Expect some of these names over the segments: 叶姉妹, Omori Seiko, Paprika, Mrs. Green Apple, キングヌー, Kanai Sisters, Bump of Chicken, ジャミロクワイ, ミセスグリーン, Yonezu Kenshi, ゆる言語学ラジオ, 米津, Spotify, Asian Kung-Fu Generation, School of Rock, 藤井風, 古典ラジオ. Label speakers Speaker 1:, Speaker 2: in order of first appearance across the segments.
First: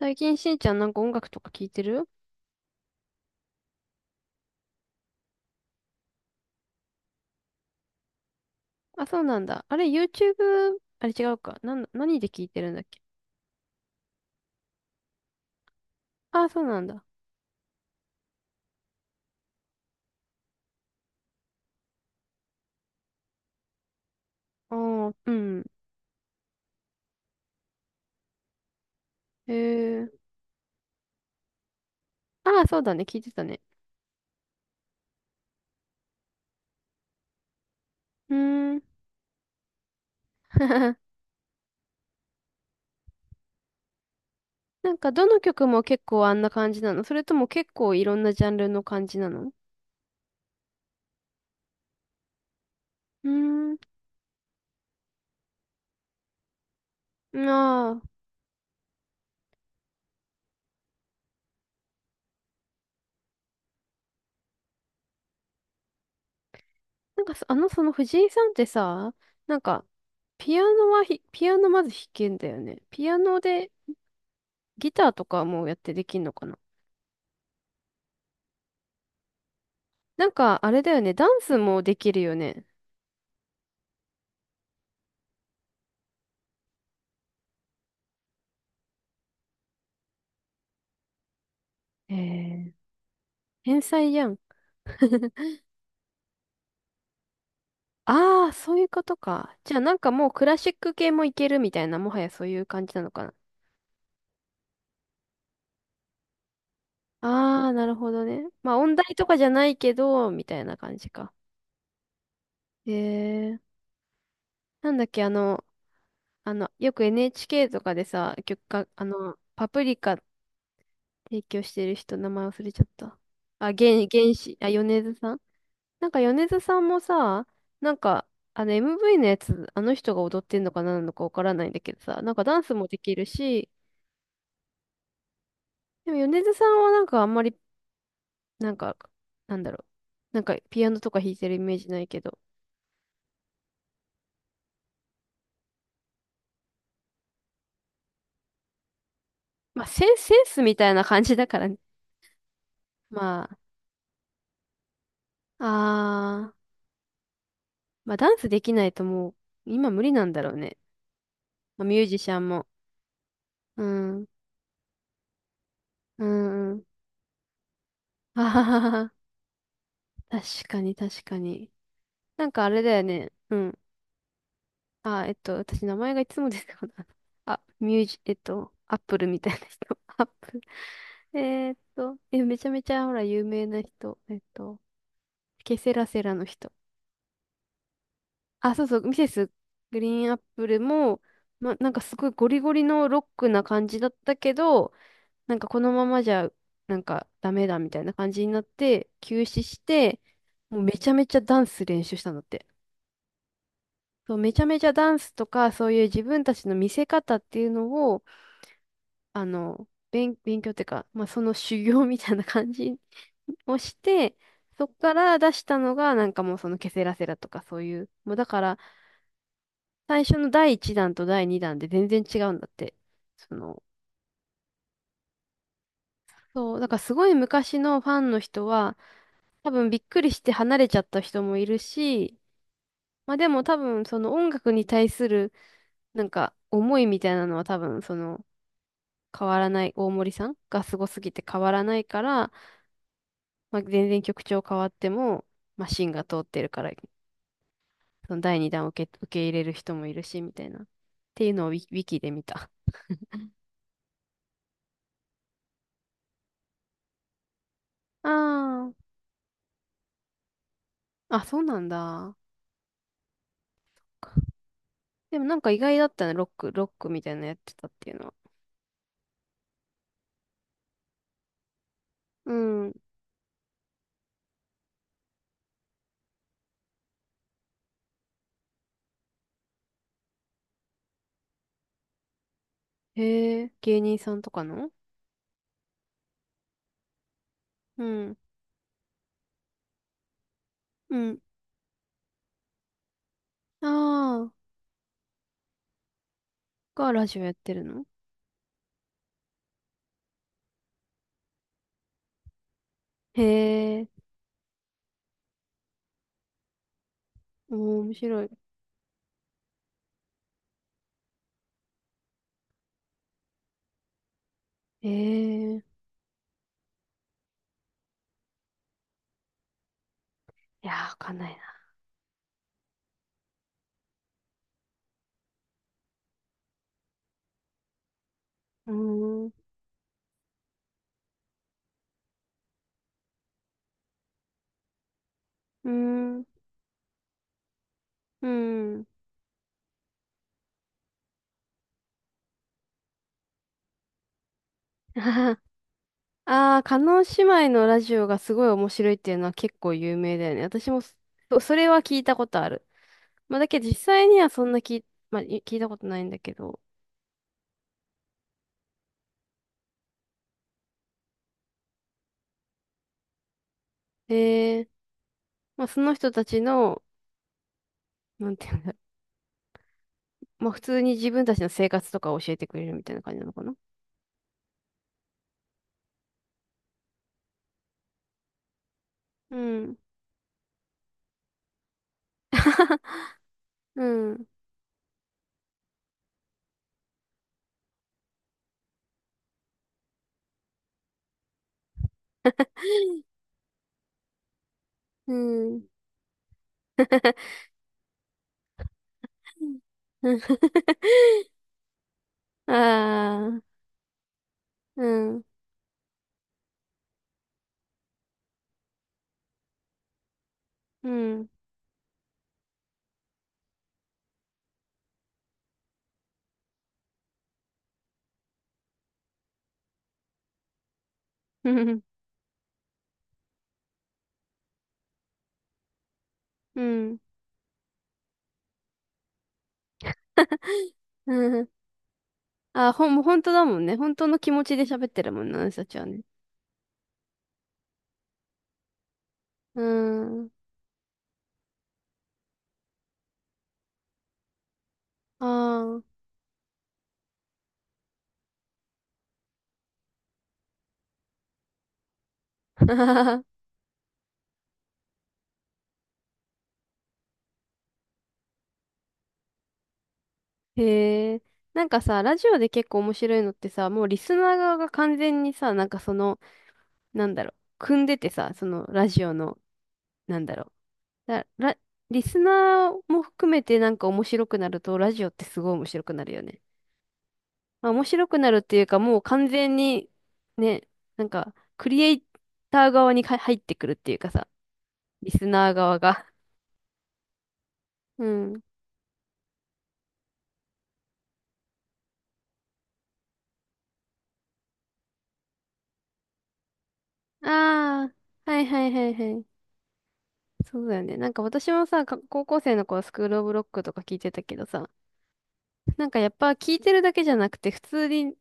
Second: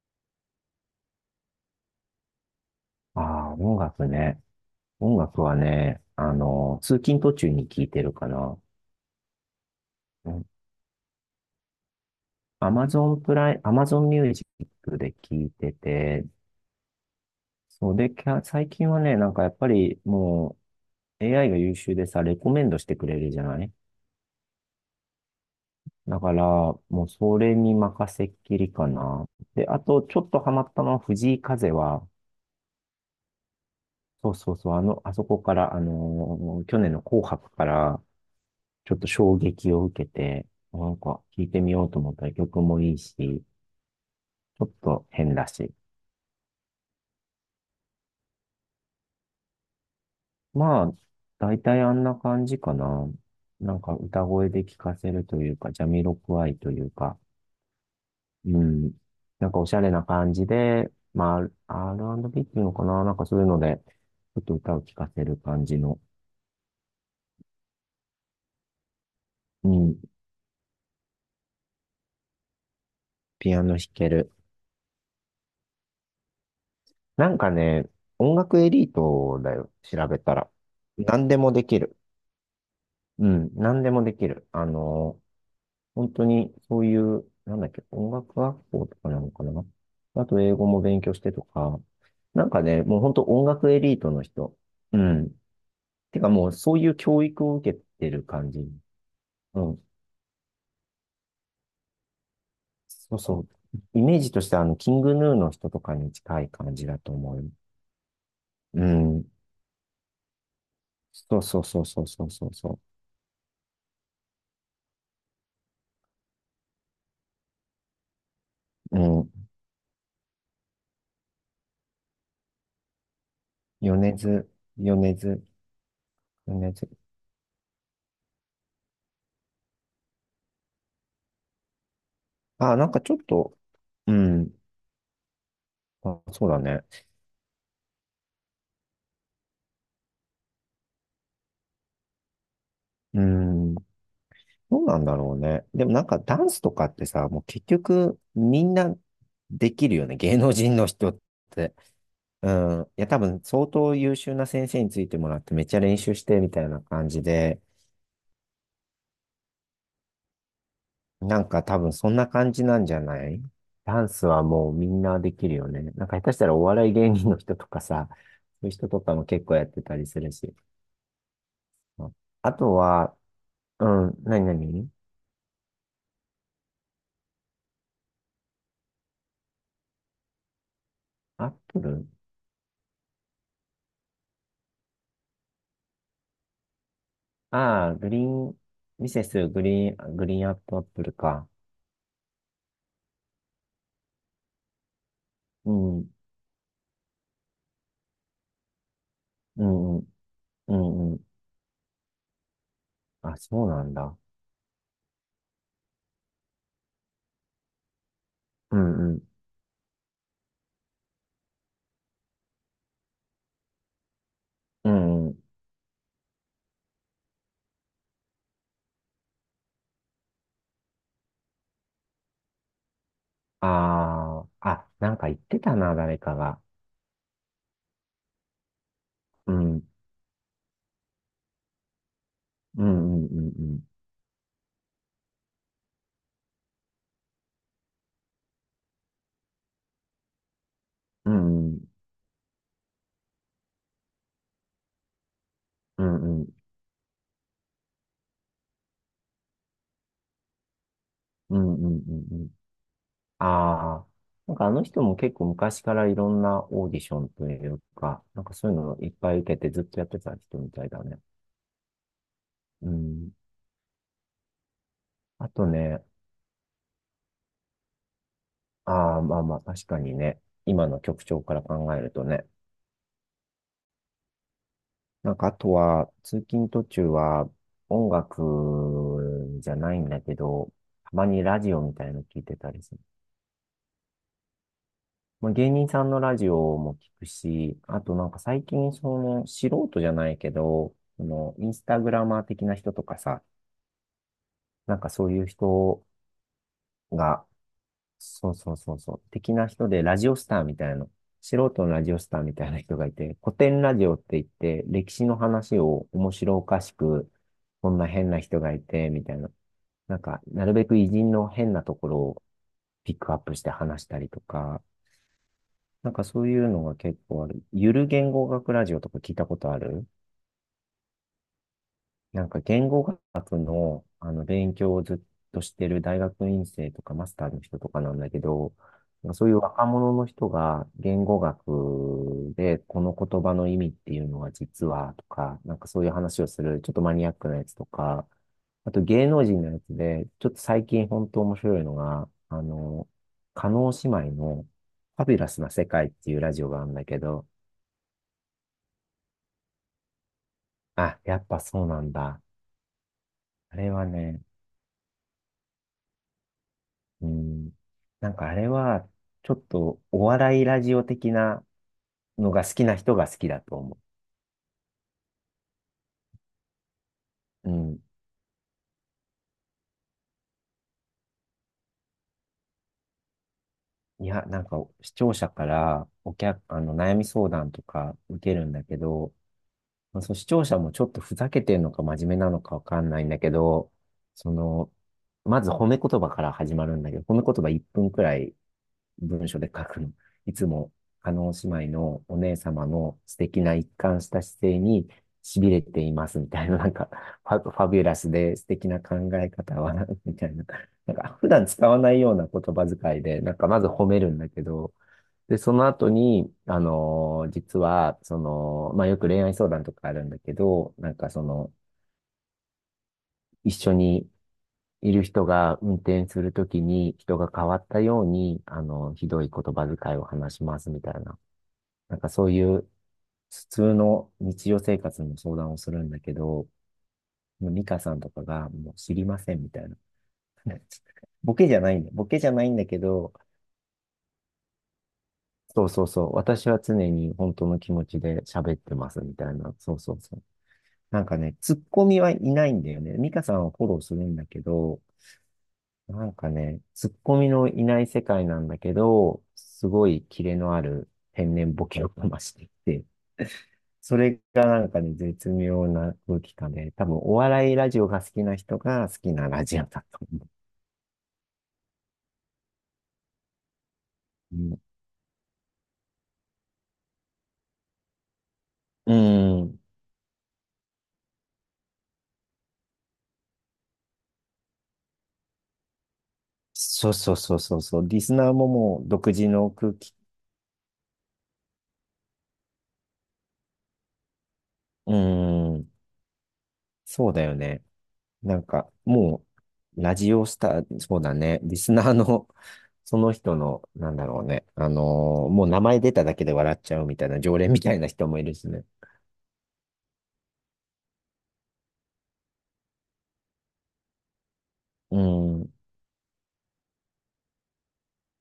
Speaker 1: 最近しんちゃんなんか音楽とか聞いてる。
Speaker 2: ああ、音楽ね。音楽はね、通勤途中に聞いてるかな。
Speaker 1: あ、そうなんだ。あれ、YouTube? あれ違うか。なんだ、何で聞いてるんだっけ。
Speaker 2: アマゾンミュージックで聞いてて、
Speaker 1: あ、そうなんだ。
Speaker 2: そうで、最近はね、なんかやっぱりもう AI が優秀でさ、レコメンドしてくれるじゃない。
Speaker 1: あー、うん。
Speaker 2: だから、もうそれに任せっきりかな。
Speaker 1: へ
Speaker 2: で、あと、ちょっ
Speaker 1: え。
Speaker 2: とハマったのは藤井風は、
Speaker 1: あ、そうだね。聞いてたね。
Speaker 2: そうそうそう、あそこから、去年の紅白から、
Speaker 1: うーん。
Speaker 2: ちょっと衝撃を受けて、なん か聴いてみようと思ったら曲もいいし、ちょっ
Speaker 1: なん
Speaker 2: と
Speaker 1: か、ど
Speaker 2: 変
Speaker 1: の
Speaker 2: だ
Speaker 1: 曲
Speaker 2: し。
Speaker 1: も結構あんな感じなの、それとも結構いろんなジャンルの感じなの。
Speaker 2: まあ、大体あんな感じかな。
Speaker 1: うー
Speaker 2: な
Speaker 1: ん。
Speaker 2: んか歌声で聴かせるというか、ジャミロクワイというか、
Speaker 1: ああ。
Speaker 2: うん。なんかおしゃれな感じで、まあ、R&B っていうのかな、なんかそういうので、ちょっと歌を聴かせる感じの、
Speaker 1: その藤井さんってさ、なん
Speaker 2: う
Speaker 1: か、
Speaker 2: ん、
Speaker 1: ピアノまず弾けんだよね。ピアノ
Speaker 2: ピア
Speaker 1: で
Speaker 2: ノ弾ける。
Speaker 1: ギターとかもやってできんのかな。
Speaker 2: なんかね、音楽エリートだよ、調べ
Speaker 1: なん
Speaker 2: たら。
Speaker 1: か、あれだよね。ダ
Speaker 2: 何で
Speaker 1: ン
Speaker 2: も
Speaker 1: ス
Speaker 2: でき
Speaker 1: もで
Speaker 2: る。
Speaker 1: きるよね。
Speaker 2: うん、何でもできる。本当にそういう、なんだっけ、音楽学校とかなのかな。あと英語も勉強してとか、
Speaker 1: え
Speaker 2: なんか
Speaker 1: ー、
Speaker 2: ね、もう本当音楽エ
Speaker 1: 天
Speaker 2: リート
Speaker 1: 才
Speaker 2: の
Speaker 1: やん。
Speaker 2: 人。うん。てかもうそういう教育を受けてる
Speaker 1: あ
Speaker 2: 感
Speaker 1: あ、
Speaker 2: じ。
Speaker 1: そういうことか。
Speaker 2: う
Speaker 1: じゃあ、
Speaker 2: ん。
Speaker 1: なんかもうクラシック系もいけるみたいな、もはやそういう感じなの
Speaker 2: そう
Speaker 1: かな。
Speaker 2: そう。イメージとしてはキングヌーの人とかに近い感じだと思う。
Speaker 1: ああ、なるほどね。まあ、
Speaker 2: う
Speaker 1: 音大
Speaker 2: ん。
Speaker 1: とかじゃないけど、みたいな感じか。
Speaker 2: そうそうそうそうそうそうそ
Speaker 1: へえー、なんだっけ、あの、あの、よく NHK とかでさ、曲か、
Speaker 2: う。
Speaker 1: あ
Speaker 2: うん。
Speaker 1: の、パプリカ提供してる人、名前忘れちゃった。あ、原、
Speaker 2: 米
Speaker 1: 原
Speaker 2: 津、
Speaker 1: 始、あ、米津
Speaker 2: 米
Speaker 1: さん。
Speaker 2: 津、
Speaker 1: なんか米津
Speaker 2: 米
Speaker 1: さん
Speaker 2: 津。
Speaker 1: もさ、なんか、あの MV のやつ、あの人が踊ってんのか何なのかわからないんだけどさ、なんかダンス
Speaker 2: あ、
Speaker 1: も
Speaker 2: なん
Speaker 1: で
Speaker 2: かち
Speaker 1: き
Speaker 2: ょっ
Speaker 1: る
Speaker 2: と、
Speaker 1: し、
Speaker 2: うん。
Speaker 1: でも
Speaker 2: あ、
Speaker 1: 米
Speaker 2: そう
Speaker 1: 津
Speaker 2: だ
Speaker 1: さん
Speaker 2: ね。
Speaker 1: はなんかあんまり、なんか、なんだろう、なんかピアノとか弾いてるイメージないけど、
Speaker 2: うん。どうなんだろうね。でもなんかダンスとかってさ、もう結局みんなできるよね。
Speaker 1: セ
Speaker 2: 芸
Speaker 1: ン
Speaker 2: 能
Speaker 1: スみ
Speaker 2: 人の
Speaker 1: たいな
Speaker 2: 人っ
Speaker 1: 感じだから
Speaker 2: て。
Speaker 1: ね。
Speaker 2: うん。いや、多分
Speaker 1: まあ、
Speaker 2: 相当優秀な先生についてもらってめっちゃ練習して
Speaker 1: あ
Speaker 2: み
Speaker 1: ー、
Speaker 2: たいな感じで、
Speaker 1: まあダンスできないともう、今無理なんだろうね。
Speaker 2: なんか多
Speaker 1: まあ、
Speaker 2: 分
Speaker 1: ミュー
Speaker 2: そん
Speaker 1: ジ
Speaker 2: な
Speaker 1: シャン
Speaker 2: 感じ
Speaker 1: も。
Speaker 2: なんじゃない？
Speaker 1: う
Speaker 2: ダン
Speaker 1: ん、
Speaker 2: スはもうみんなできるよね。なんか下
Speaker 1: う
Speaker 2: 手したらお
Speaker 1: ん、うん。
Speaker 2: 笑い芸人の人とかさ、そ
Speaker 1: あは
Speaker 2: ういう
Speaker 1: は
Speaker 2: 人
Speaker 1: は
Speaker 2: と
Speaker 1: は、
Speaker 2: かも結構やってたりする
Speaker 1: 確
Speaker 2: し。
Speaker 1: かに確かに。
Speaker 2: あ、
Speaker 1: なん
Speaker 2: あ
Speaker 1: かあ
Speaker 2: と
Speaker 1: れだよ
Speaker 2: は、
Speaker 1: ね。うん。
Speaker 2: うん、何何？
Speaker 1: あ、えっと、私、名前がいつもですこない。あ、ミュージ、えっと、アップルみたいな人。アップル。
Speaker 2: アップル。
Speaker 1: めちゃめちゃ、ほら、有名な人。えっと、ケセラセラの人。
Speaker 2: ああ、グリーン、
Speaker 1: あ、そうそう、
Speaker 2: ミ
Speaker 1: ミ
Speaker 2: セ
Speaker 1: セ
Speaker 2: ス
Speaker 1: ス
Speaker 2: グリ
Speaker 1: グ
Speaker 2: ーン、
Speaker 1: リ
Speaker 2: グ
Speaker 1: ーンアッ
Speaker 2: リーンアッ
Speaker 1: プ
Speaker 2: プ
Speaker 1: ル
Speaker 2: アップル
Speaker 1: も、
Speaker 2: か。
Speaker 1: ま、なんかすごいゴリゴリのロックな感じだったけど、なんか
Speaker 2: う
Speaker 1: この
Speaker 2: ん、
Speaker 1: ま
Speaker 2: う
Speaker 1: まじゃ、なんかダメだみたいな感じになって、休止し
Speaker 2: ん、うん、
Speaker 1: て、
Speaker 2: う
Speaker 1: もうめち
Speaker 2: ん
Speaker 1: ゃ
Speaker 2: うん。
Speaker 1: めちゃダンス練習したんだって。
Speaker 2: あ、そうなんだ。
Speaker 1: そう、めちゃめちゃダンスとか、そういう自分たちの見せ方っていうのを、
Speaker 2: うん、うん、
Speaker 1: 勉強っていうか、まあ、その修行みたいな感じ をして、そ
Speaker 2: う
Speaker 1: っか
Speaker 2: ん、う
Speaker 1: ら出
Speaker 2: ん。
Speaker 1: したのが、なんかもうそのケセラセラとかそういう、もうだから、最初の第1弾と第2弾で全然違うんだって。その、
Speaker 2: ああ、あ、なんか言ってたな、誰かが。
Speaker 1: そう、だからすごい昔のファンの人は、
Speaker 2: う
Speaker 1: 多
Speaker 2: ん、
Speaker 1: 分びっくりして離れちゃった人もいるし、
Speaker 2: うん、う
Speaker 1: まあで
Speaker 2: ん、う
Speaker 1: も多
Speaker 2: ん、
Speaker 1: 分その音楽に対する、なんか思いみたいなのは多分その、変わらない、大森さんがすごす
Speaker 2: う
Speaker 1: ぎて変
Speaker 2: ん、う
Speaker 1: わ
Speaker 2: ん、
Speaker 1: らないから、まあ、全然曲調変わっても、マ
Speaker 2: う
Speaker 1: シン
Speaker 2: ん、
Speaker 1: が
Speaker 2: う
Speaker 1: 通
Speaker 2: ん、
Speaker 1: っ
Speaker 2: う
Speaker 1: て
Speaker 2: ん、
Speaker 1: るから、その第2弾を受け、受け入れる人もいるし、みたいな。っていう
Speaker 2: う
Speaker 1: のをウ
Speaker 2: ん、
Speaker 1: ィ、
Speaker 2: う
Speaker 1: ウ
Speaker 2: ん。
Speaker 1: ィキで
Speaker 2: う
Speaker 1: 見
Speaker 2: ん。
Speaker 1: た。
Speaker 2: ああ、なんかあの人も結構昔からいろんなオーディションというか、なんかそういう
Speaker 1: あ
Speaker 2: のをいっぱい受けてずっとやってた人みたいだね。
Speaker 1: あ、あ、そうなんだ。
Speaker 2: うん。
Speaker 1: でも
Speaker 2: あ
Speaker 1: なん
Speaker 2: と
Speaker 1: か意外だ
Speaker 2: ね、
Speaker 1: ったね、ロックみたいなのやってたっていうのは。
Speaker 2: ああ、まあまあ、確かにね。今の曲調から考えるとね。
Speaker 1: うん。
Speaker 2: なんか、あとは、通勤途中は、音楽じゃないんだけど、たまにラジオみたいの聞いてたりする。
Speaker 1: へえ、芸人さんとかの。
Speaker 2: まあ、芸人さんのラジオも聞くし、あ
Speaker 1: う
Speaker 2: となん
Speaker 1: ん。
Speaker 2: か最近、その、素人じゃないけど、
Speaker 1: う
Speaker 2: そ
Speaker 1: ん。
Speaker 2: の、インスタグラマー的な人とかさ、
Speaker 1: ああ、
Speaker 2: なんかそういう人
Speaker 1: がラジオ
Speaker 2: が、
Speaker 1: やってるの。
Speaker 2: そうそうそうそう。的な人で、ラジオスターみたいな、素人のラジオスターみたいな人がいて、古典ラ
Speaker 1: へ
Speaker 2: ジオっ
Speaker 1: え、
Speaker 2: て言って、歴史の話を面白おかしく、
Speaker 1: お
Speaker 2: こん
Speaker 1: ー
Speaker 2: な
Speaker 1: 面
Speaker 2: 変な
Speaker 1: 白い。
Speaker 2: 人がいて、みたいな。なんか、なるべく偉人の変なところをピックアップして話したりとか、
Speaker 1: へえ、
Speaker 2: なんかそういうのが結構ある。ゆる言語学ラジオとか聞いたことある？
Speaker 1: いやー、わかんないな。
Speaker 2: なんか言語学の、あの勉強をずっとしてる大学院生とかマスターの人とかなんだけど、
Speaker 1: うー
Speaker 2: なんか
Speaker 1: ん、
Speaker 2: そう
Speaker 1: う
Speaker 2: いう若者の人が言語学でこの言葉の意味っていうのは実はとか、なん
Speaker 1: ー
Speaker 2: かそういう
Speaker 1: ん、
Speaker 2: 話
Speaker 1: う
Speaker 2: をするちょっとマニアックなやつとか、
Speaker 1: ー
Speaker 2: あと
Speaker 1: ん。
Speaker 2: 芸能人のやつで、ちょっと最近本当面白いのが、叶姉妹のファビュラス な世界っていうラジオ
Speaker 1: あ
Speaker 2: が
Speaker 1: あ、
Speaker 2: あるんだけ
Speaker 1: 叶姉
Speaker 2: ど、
Speaker 1: 妹のラジオがすごい面白いっていうのは結構有名だよね。私も
Speaker 2: あ、やっ
Speaker 1: そ、
Speaker 2: ぱ
Speaker 1: そ
Speaker 2: そう
Speaker 1: れは
Speaker 2: なん
Speaker 1: 聞いた
Speaker 2: だ。
Speaker 1: ことある。まあ、だ
Speaker 2: あ
Speaker 1: けど
Speaker 2: れ
Speaker 1: 実
Speaker 2: は
Speaker 1: 際に
Speaker 2: ね、
Speaker 1: はそんな聞い、まあ、聞いたことないんだけど。
Speaker 2: うん。なんかあれは、ちょっとお笑いラジオ的なのが好きな人が好きだと思
Speaker 1: ええ、まあ、その人たちの、
Speaker 2: う。うん。
Speaker 1: なんていうんだろう。まあ、普通に自分たちの生活とかを教えてくれるみたいな感じなのかな。
Speaker 2: いや、なんか視聴者からお客、あの、悩み相談とか受けるんだけど、
Speaker 1: うん。
Speaker 2: まあ、そう、視聴者もちょっとふざけてるのか真面目なのかわ かんないんだけど、
Speaker 1: うん。
Speaker 2: その、まず褒め言葉から始まるんだけど、褒め言葉1分くらい文章で書くの。いつも、叶姉妹のお姉様の素敵な一貫した姿勢に
Speaker 1: う
Speaker 2: 痺
Speaker 1: ん。
Speaker 2: れていますみたいな、なんか、ファビュラスで素敵な考え 方は、
Speaker 1: う
Speaker 2: み
Speaker 1: ん。
Speaker 2: たいな。なんか、普段使わないような言葉遣いで、
Speaker 1: あ
Speaker 2: なんか、ま
Speaker 1: あ、
Speaker 2: ず褒めるんだけど、
Speaker 1: うん。
Speaker 2: で、その後に、実は、その、まあ、よく恋愛相談とかあるんだけど、
Speaker 1: う
Speaker 2: なんかそ
Speaker 1: ん。
Speaker 2: の、一緒にいる人が運転するときに人が変わったように、ひどい言葉遣いを話しますみたいな。
Speaker 1: うん。
Speaker 2: なんかそういう普通の日常生活の相談をするんだけど、
Speaker 1: うん。
Speaker 2: もうミカさんとかがもう知りませんみたいな。
Speaker 1: う
Speaker 2: ボ
Speaker 1: ん。
Speaker 2: ケじゃないんだ。ボケじゃないんだ
Speaker 1: ああ、
Speaker 2: け
Speaker 1: ほん、もう
Speaker 2: ど、
Speaker 1: 本当だもんね。本当の気持ちで喋ってるもんな、私た
Speaker 2: そう
Speaker 1: ち
Speaker 2: そ
Speaker 1: は
Speaker 2: う
Speaker 1: ね。
Speaker 2: そう。私は常に本当の気持ちで喋ってますみたいな。
Speaker 1: う
Speaker 2: そうそうそう。
Speaker 1: ん。
Speaker 2: なんかね、ツッコミはいないんだよね。ミカさんはフォローするんだけど、
Speaker 1: ああ。
Speaker 2: なんかね、ツッコミのいない世界なんだけど、すごいキレのある天然ボケをかましていて、それがなんかね、絶妙な空気感で、多分お笑いラジオが好きな人が好きなラジオだと思
Speaker 1: へえ。なんかさ、ラジオで結構面白いのってさ、もうリスナ
Speaker 2: う。
Speaker 1: ー側
Speaker 2: う
Speaker 1: が完全にさ、なんかその、なんだろう、組んでてさ、そのラ
Speaker 2: ん。う
Speaker 1: ジオの、
Speaker 2: ん。
Speaker 1: なんだろう。だ、ラ、リスナーも含めてなんか面白くなると、ラジオってすごい面白くなるよね。
Speaker 2: そうそうそうそう
Speaker 1: まあ、
Speaker 2: そ
Speaker 1: 面
Speaker 2: う。リ
Speaker 1: 白
Speaker 2: ス
Speaker 1: くな
Speaker 2: ナー
Speaker 1: るっ
Speaker 2: も
Speaker 1: ていうか、
Speaker 2: もう
Speaker 1: もう
Speaker 2: 独
Speaker 1: 完
Speaker 2: 自の
Speaker 1: 全
Speaker 2: 空
Speaker 1: に、
Speaker 2: 気。
Speaker 1: ね、なんか、クリエイター側に入ってくるっていうかさ、
Speaker 2: う
Speaker 1: リスナー
Speaker 2: ん。
Speaker 1: 側が。
Speaker 2: そうだよね。
Speaker 1: う
Speaker 2: な
Speaker 1: ん。
Speaker 2: んか、もう、ラジオスター、そうだね、リスナーの、その人の、なんだろうね、もう名前出ただけで笑っちゃうみたいな、常連みたいな
Speaker 1: あ
Speaker 2: 人もい
Speaker 1: あ、
Speaker 2: る
Speaker 1: はい
Speaker 2: しね。
Speaker 1: はいはいはい。そうだよね。なんか私もさ、高校生の頃スクールオブロックとか聞いてたけどさ、
Speaker 2: うん、
Speaker 1: なんかやっぱ聞いてるだけじゃなくて、普通に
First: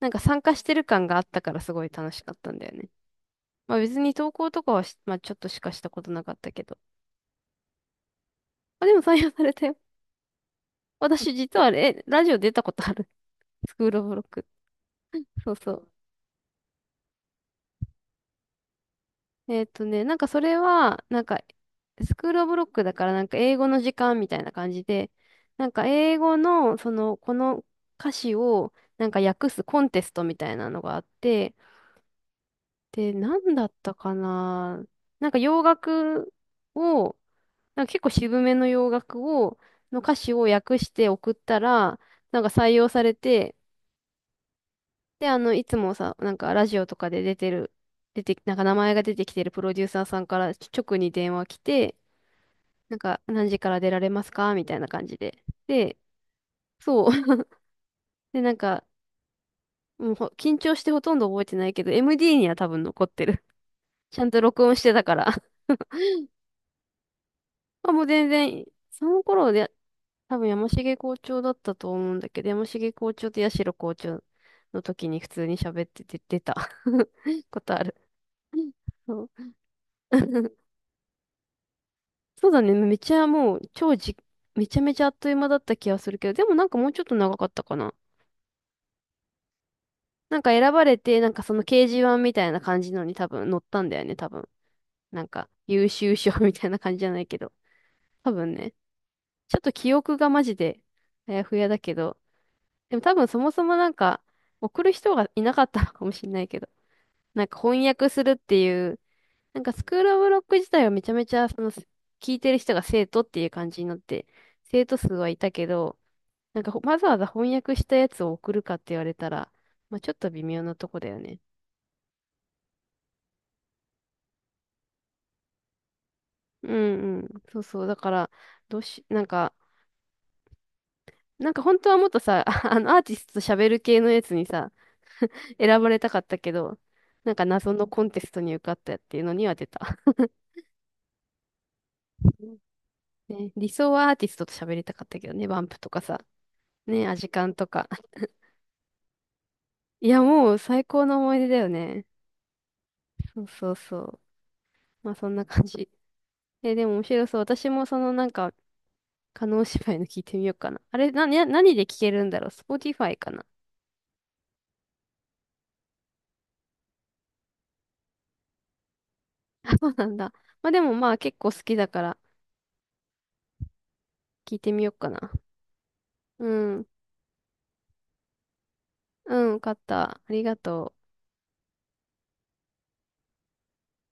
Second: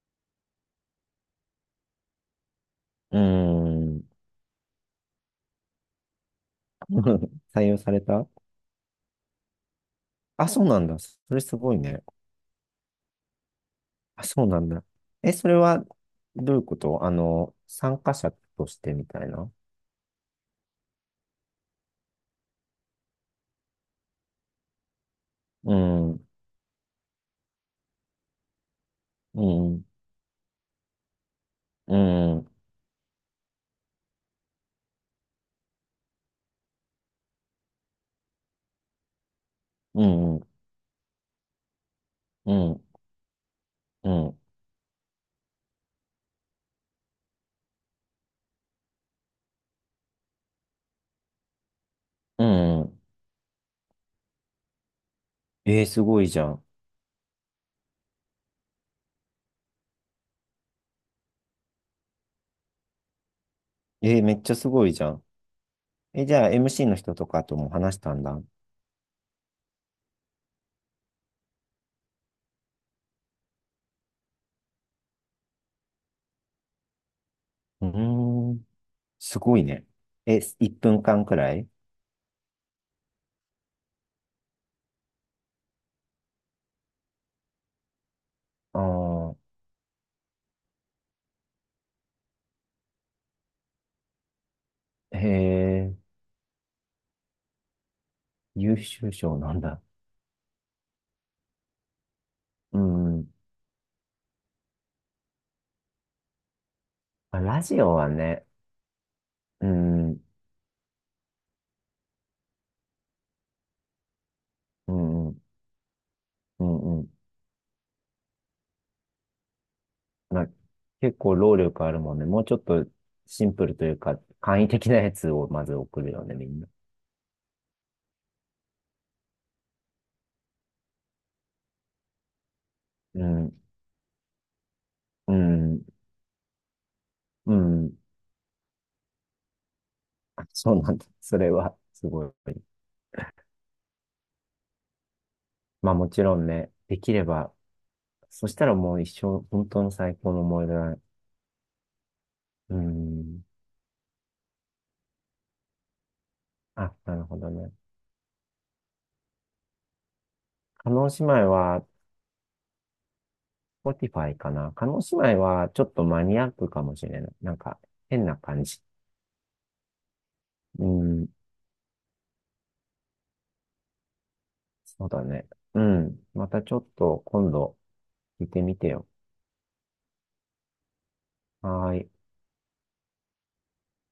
Speaker 1: なんか参加してる感があったからすごい楽しかったんだよね。
Speaker 2: う
Speaker 1: まあ別
Speaker 2: ん。
Speaker 1: に投稿とかはしまあちょっとしかしたことなかったけど。
Speaker 2: 採用された？
Speaker 1: まあ、でも採用されたよ。
Speaker 2: あ、そうなんだ。そ
Speaker 1: 私
Speaker 2: れす
Speaker 1: 実はあ
Speaker 2: ごい
Speaker 1: れ、
Speaker 2: ね。
Speaker 1: えラジオ出たことある。スクールオブロ
Speaker 2: あ、
Speaker 1: ッ
Speaker 2: そ
Speaker 1: ク。
Speaker 2: うなんだ。え、そ
Speaker 1: そ
Speaker 2: れ
Speaker 1: うそ
Speaker 2: は、
Speaker 1: う。
Speaker 2: どういうこと？参加者としてみたいな？
Speaker 1: えっとね、なんかそれは、なんか、スクールオブロックだから、なんか英語の時間みたいな感じで、なん
Speaker 2: う
Speaker 1: か
Speaker 2: ん、う
Speaker 1: 英
Speaker 2: ん、
Speaker 1: 語の、その、この歌詞を、なんか
Speaker 2: う
Speaker 1: 訳すコ
Speaker 2: ん、
Speaker 1: ンテストみたいなのがあって、
Speaker 2: うん、
Speaker 1: で、なんだったかな。なんか洋楽を、なんか結構渋めの洋楽を、
Speaker 2: う
Speaker 1: 歌詞を
Speaker 2: ん、
Speaker 1: 訳して送ったら、なんか
Speaker 2: う
Speaker 1: 採
Speaker 2: ん、
Speaker 1: 用されて、で、あの、いつもさ、なんかラジオとかで出てる、出て、なんか名前が出てきてるプロデューサーさんから直に電話来て、
Speaker 2: う
Speaker 1: なん
Speaker 2: ん。
Speaker 1: か、何時から出られますかみたいな感じで。
Speaker 2: えー、
Speaker 1: で、
Speaker 2: すごいじゃん。
Speaker 1: そう。で、なんか、もう緊張してほとんど覚えてないけど、MD には多分残ってる。
Speaker 2: え
Speaker 1: ち
Speaker 2: ー、
Speaker 1: ゃん
Speaker 2: め
Speaker 1: と
Speaker 2: っちゃ
Speaker 1: 録
Speaker 2: す
Speaker 1: 音し
Speaker 2: ごい
Speaker 1: て
Speaker 2: じ
Speaker 1: た
Speaker 2: ゃ
Speaker 1: か
Speaker 2: ん。
Speaker 1: ら。
Speaker 2: え、じゃあ MC の人とかとも
Speaker 1: まあ
Speaker 2: 話し
Speaker 1: もう
Speaker 2: たん
Speaker 1: 全
Speaker 2: だ。う
Speaker 1: 然、その頃で、多分山重校長だったと思うんだけど、山重校長と八代校長の時に普通に喋ってて出た ことあ
Speaker 2: ー
Speaker 1: る。
Speaker 2: ん、
Speaker 1: そう
Speaker 2: すごいね。え、1分間くらい？
Speaker 1: そうだね。めっちゃもう、超じ、めちゃめちゃあっという間だった気がするけど、でもなんかもうちょっと長かったかな。
Speaker 2: ああー、
Speaker 1: なんか選ばれて、なんかその掲示板みたいな感じのに多分載ったんだよね、多分。な
Speaker 2: へ
Speaker 1: んか優
Speaker 2: え、
Speaker 1: 秀賞 みたいな感じじゃないけど。多分ね。
Speaker 2: 優秀賞な
Speaker 1: ちょっ
Speaker 2: ん
Speaker 1: と
Speaker 2: だ。
Speaker 1: 記憶がマジであやふやだけど。
Speaker 2: う
Speaker 1: でも多分
Speaker 2: ん。
Speaker 1: そもそもなんか送る人がいなかったのかもしれないけど。
Speaker 2: まあ、
Speaker 1: なんか
Speaker 2: ラジ
Speaker 1: 翻
Speaker 2: オ
Speaker 1: 訳
Speaker 2: は
Speaker 1: するっ
Speaker 2: ね、
Speaker 1: ていう、なん
Speaker 2: う
Speaker 1: かスクー
Speaker 2: ん、
Speaker 1: ルオ
Speaker 2: う
Speaker 1: ブロック自体はめちゃめちゃその聞いてる人が生徒っていう感じになって、生徒数
Speaker 2: ん、
Speaker 1: は
Speaker 2: う
Speaker 1: いたけど、なんかわ
Speaker 2: ん、う
Speaker 1: ざ
Speaker 2: ん。
Speaker 1: わざ翻訳したやつを送るかって言われたら、まあちょっと微
Speaker 2: まあ、
Speaker 1: 妙なとこだよ
Speaker 2: 結構
Speaker 1: ね。
Speaker 2: 労力あるもんね。もうちょっとシンプルというか、簡易的なやつをまず送るよね、みん
Speaker 1: う
Speaker 2: な。
Speaker 1: んうん。そうそう。だから、どうし、なんか、なんか本当はもっとさ、あの、アーティ
Speaker 2: う
Speaker 1: ストと
Speaker 2: ん、
Speaker 1: 喋る系のやつにさ、
Speaker 2: う
Speaker 1: 選
Speaker 2: ん、
Speaker 1: ばれたかったけど、なんか
Speaker 2: う
Speaker 1: 謎の
Speaker 2: ん。
Speaker 1: コンテストに受かったっていうのには出た。
Speaker 2: あ、そうなんだ。それは、すごい。
Speaker 1: ね、理想はアーティストと喋りたかったけどね、バンプと
Speaker 2: まあ
Speaker 1: か
Speaker 2: も
Speaker 1: さ、
Speaker 2: ちろんね、で
Speaker 1: ね、
Speaker 2: き
Speaker 1: ア
Speaker 2: れ
Speaker 1: ジカ
Speaker 2: ば、
Speaker 1: ンとか。
Speaker 2: そしたらもう一生、本当の
Speaker 1: い
Speaker 2: 最
Speaker 1: や、
Speaker 2: 高の
Speaker 1: もう
Speaker 2: 思い出
Speaker 1: 最
Speaker 2: だね。
Speaker 1: 高の思い出だよね。
Speaker 2: うー
Speaker 1: そ
Speaker 2: ん。
Speaker 1: うそうそう。まあそんな感じ。え、でも
Speaker 2: あ、
Speaker 1: 面
Speaker 2: なる
Speaker 1: 白
Speaker 2: ほ
Speaker 1: そう。
Speaker 2: ど
Speaker 1: 私
Speaker 2: ね。
Speaker 1: もそのなんか、叶姉妹の聞いてみようかな。
Speaker 2: 叶
Speaker 1: あれ、
Speaker 2: 姉妹
Speaker 1: 何
Speaker 2: は、
Speaker 1: で聞けるんだろう？ Spotify かな。
Speaker 2: Spotify かな。叶姉妹は、ちょっとマニアックかもしれない。なんか、変な感じ。
Speaker 1: そうなんだ。まあで
Speaker 2: う
Speaker 1: も
Speaker 2: ー
Speaker 1: まあ
Speaker 2: ん。
Speaker 1: 結構好きだから、聞いてみよう
Speaker 2: そう
Speaker 1: か
Speaker 2: だ
Speaker 1: な。
Speaker 2: ね。うん。
Speaker 1: う
Speaker 2: またちょ
Speaker 1: ん。
Speaker 2: っと、今度、聞いてみてよ。
Speaker 1: うん、勝った。ありがとう。
Speaker 2: はーい。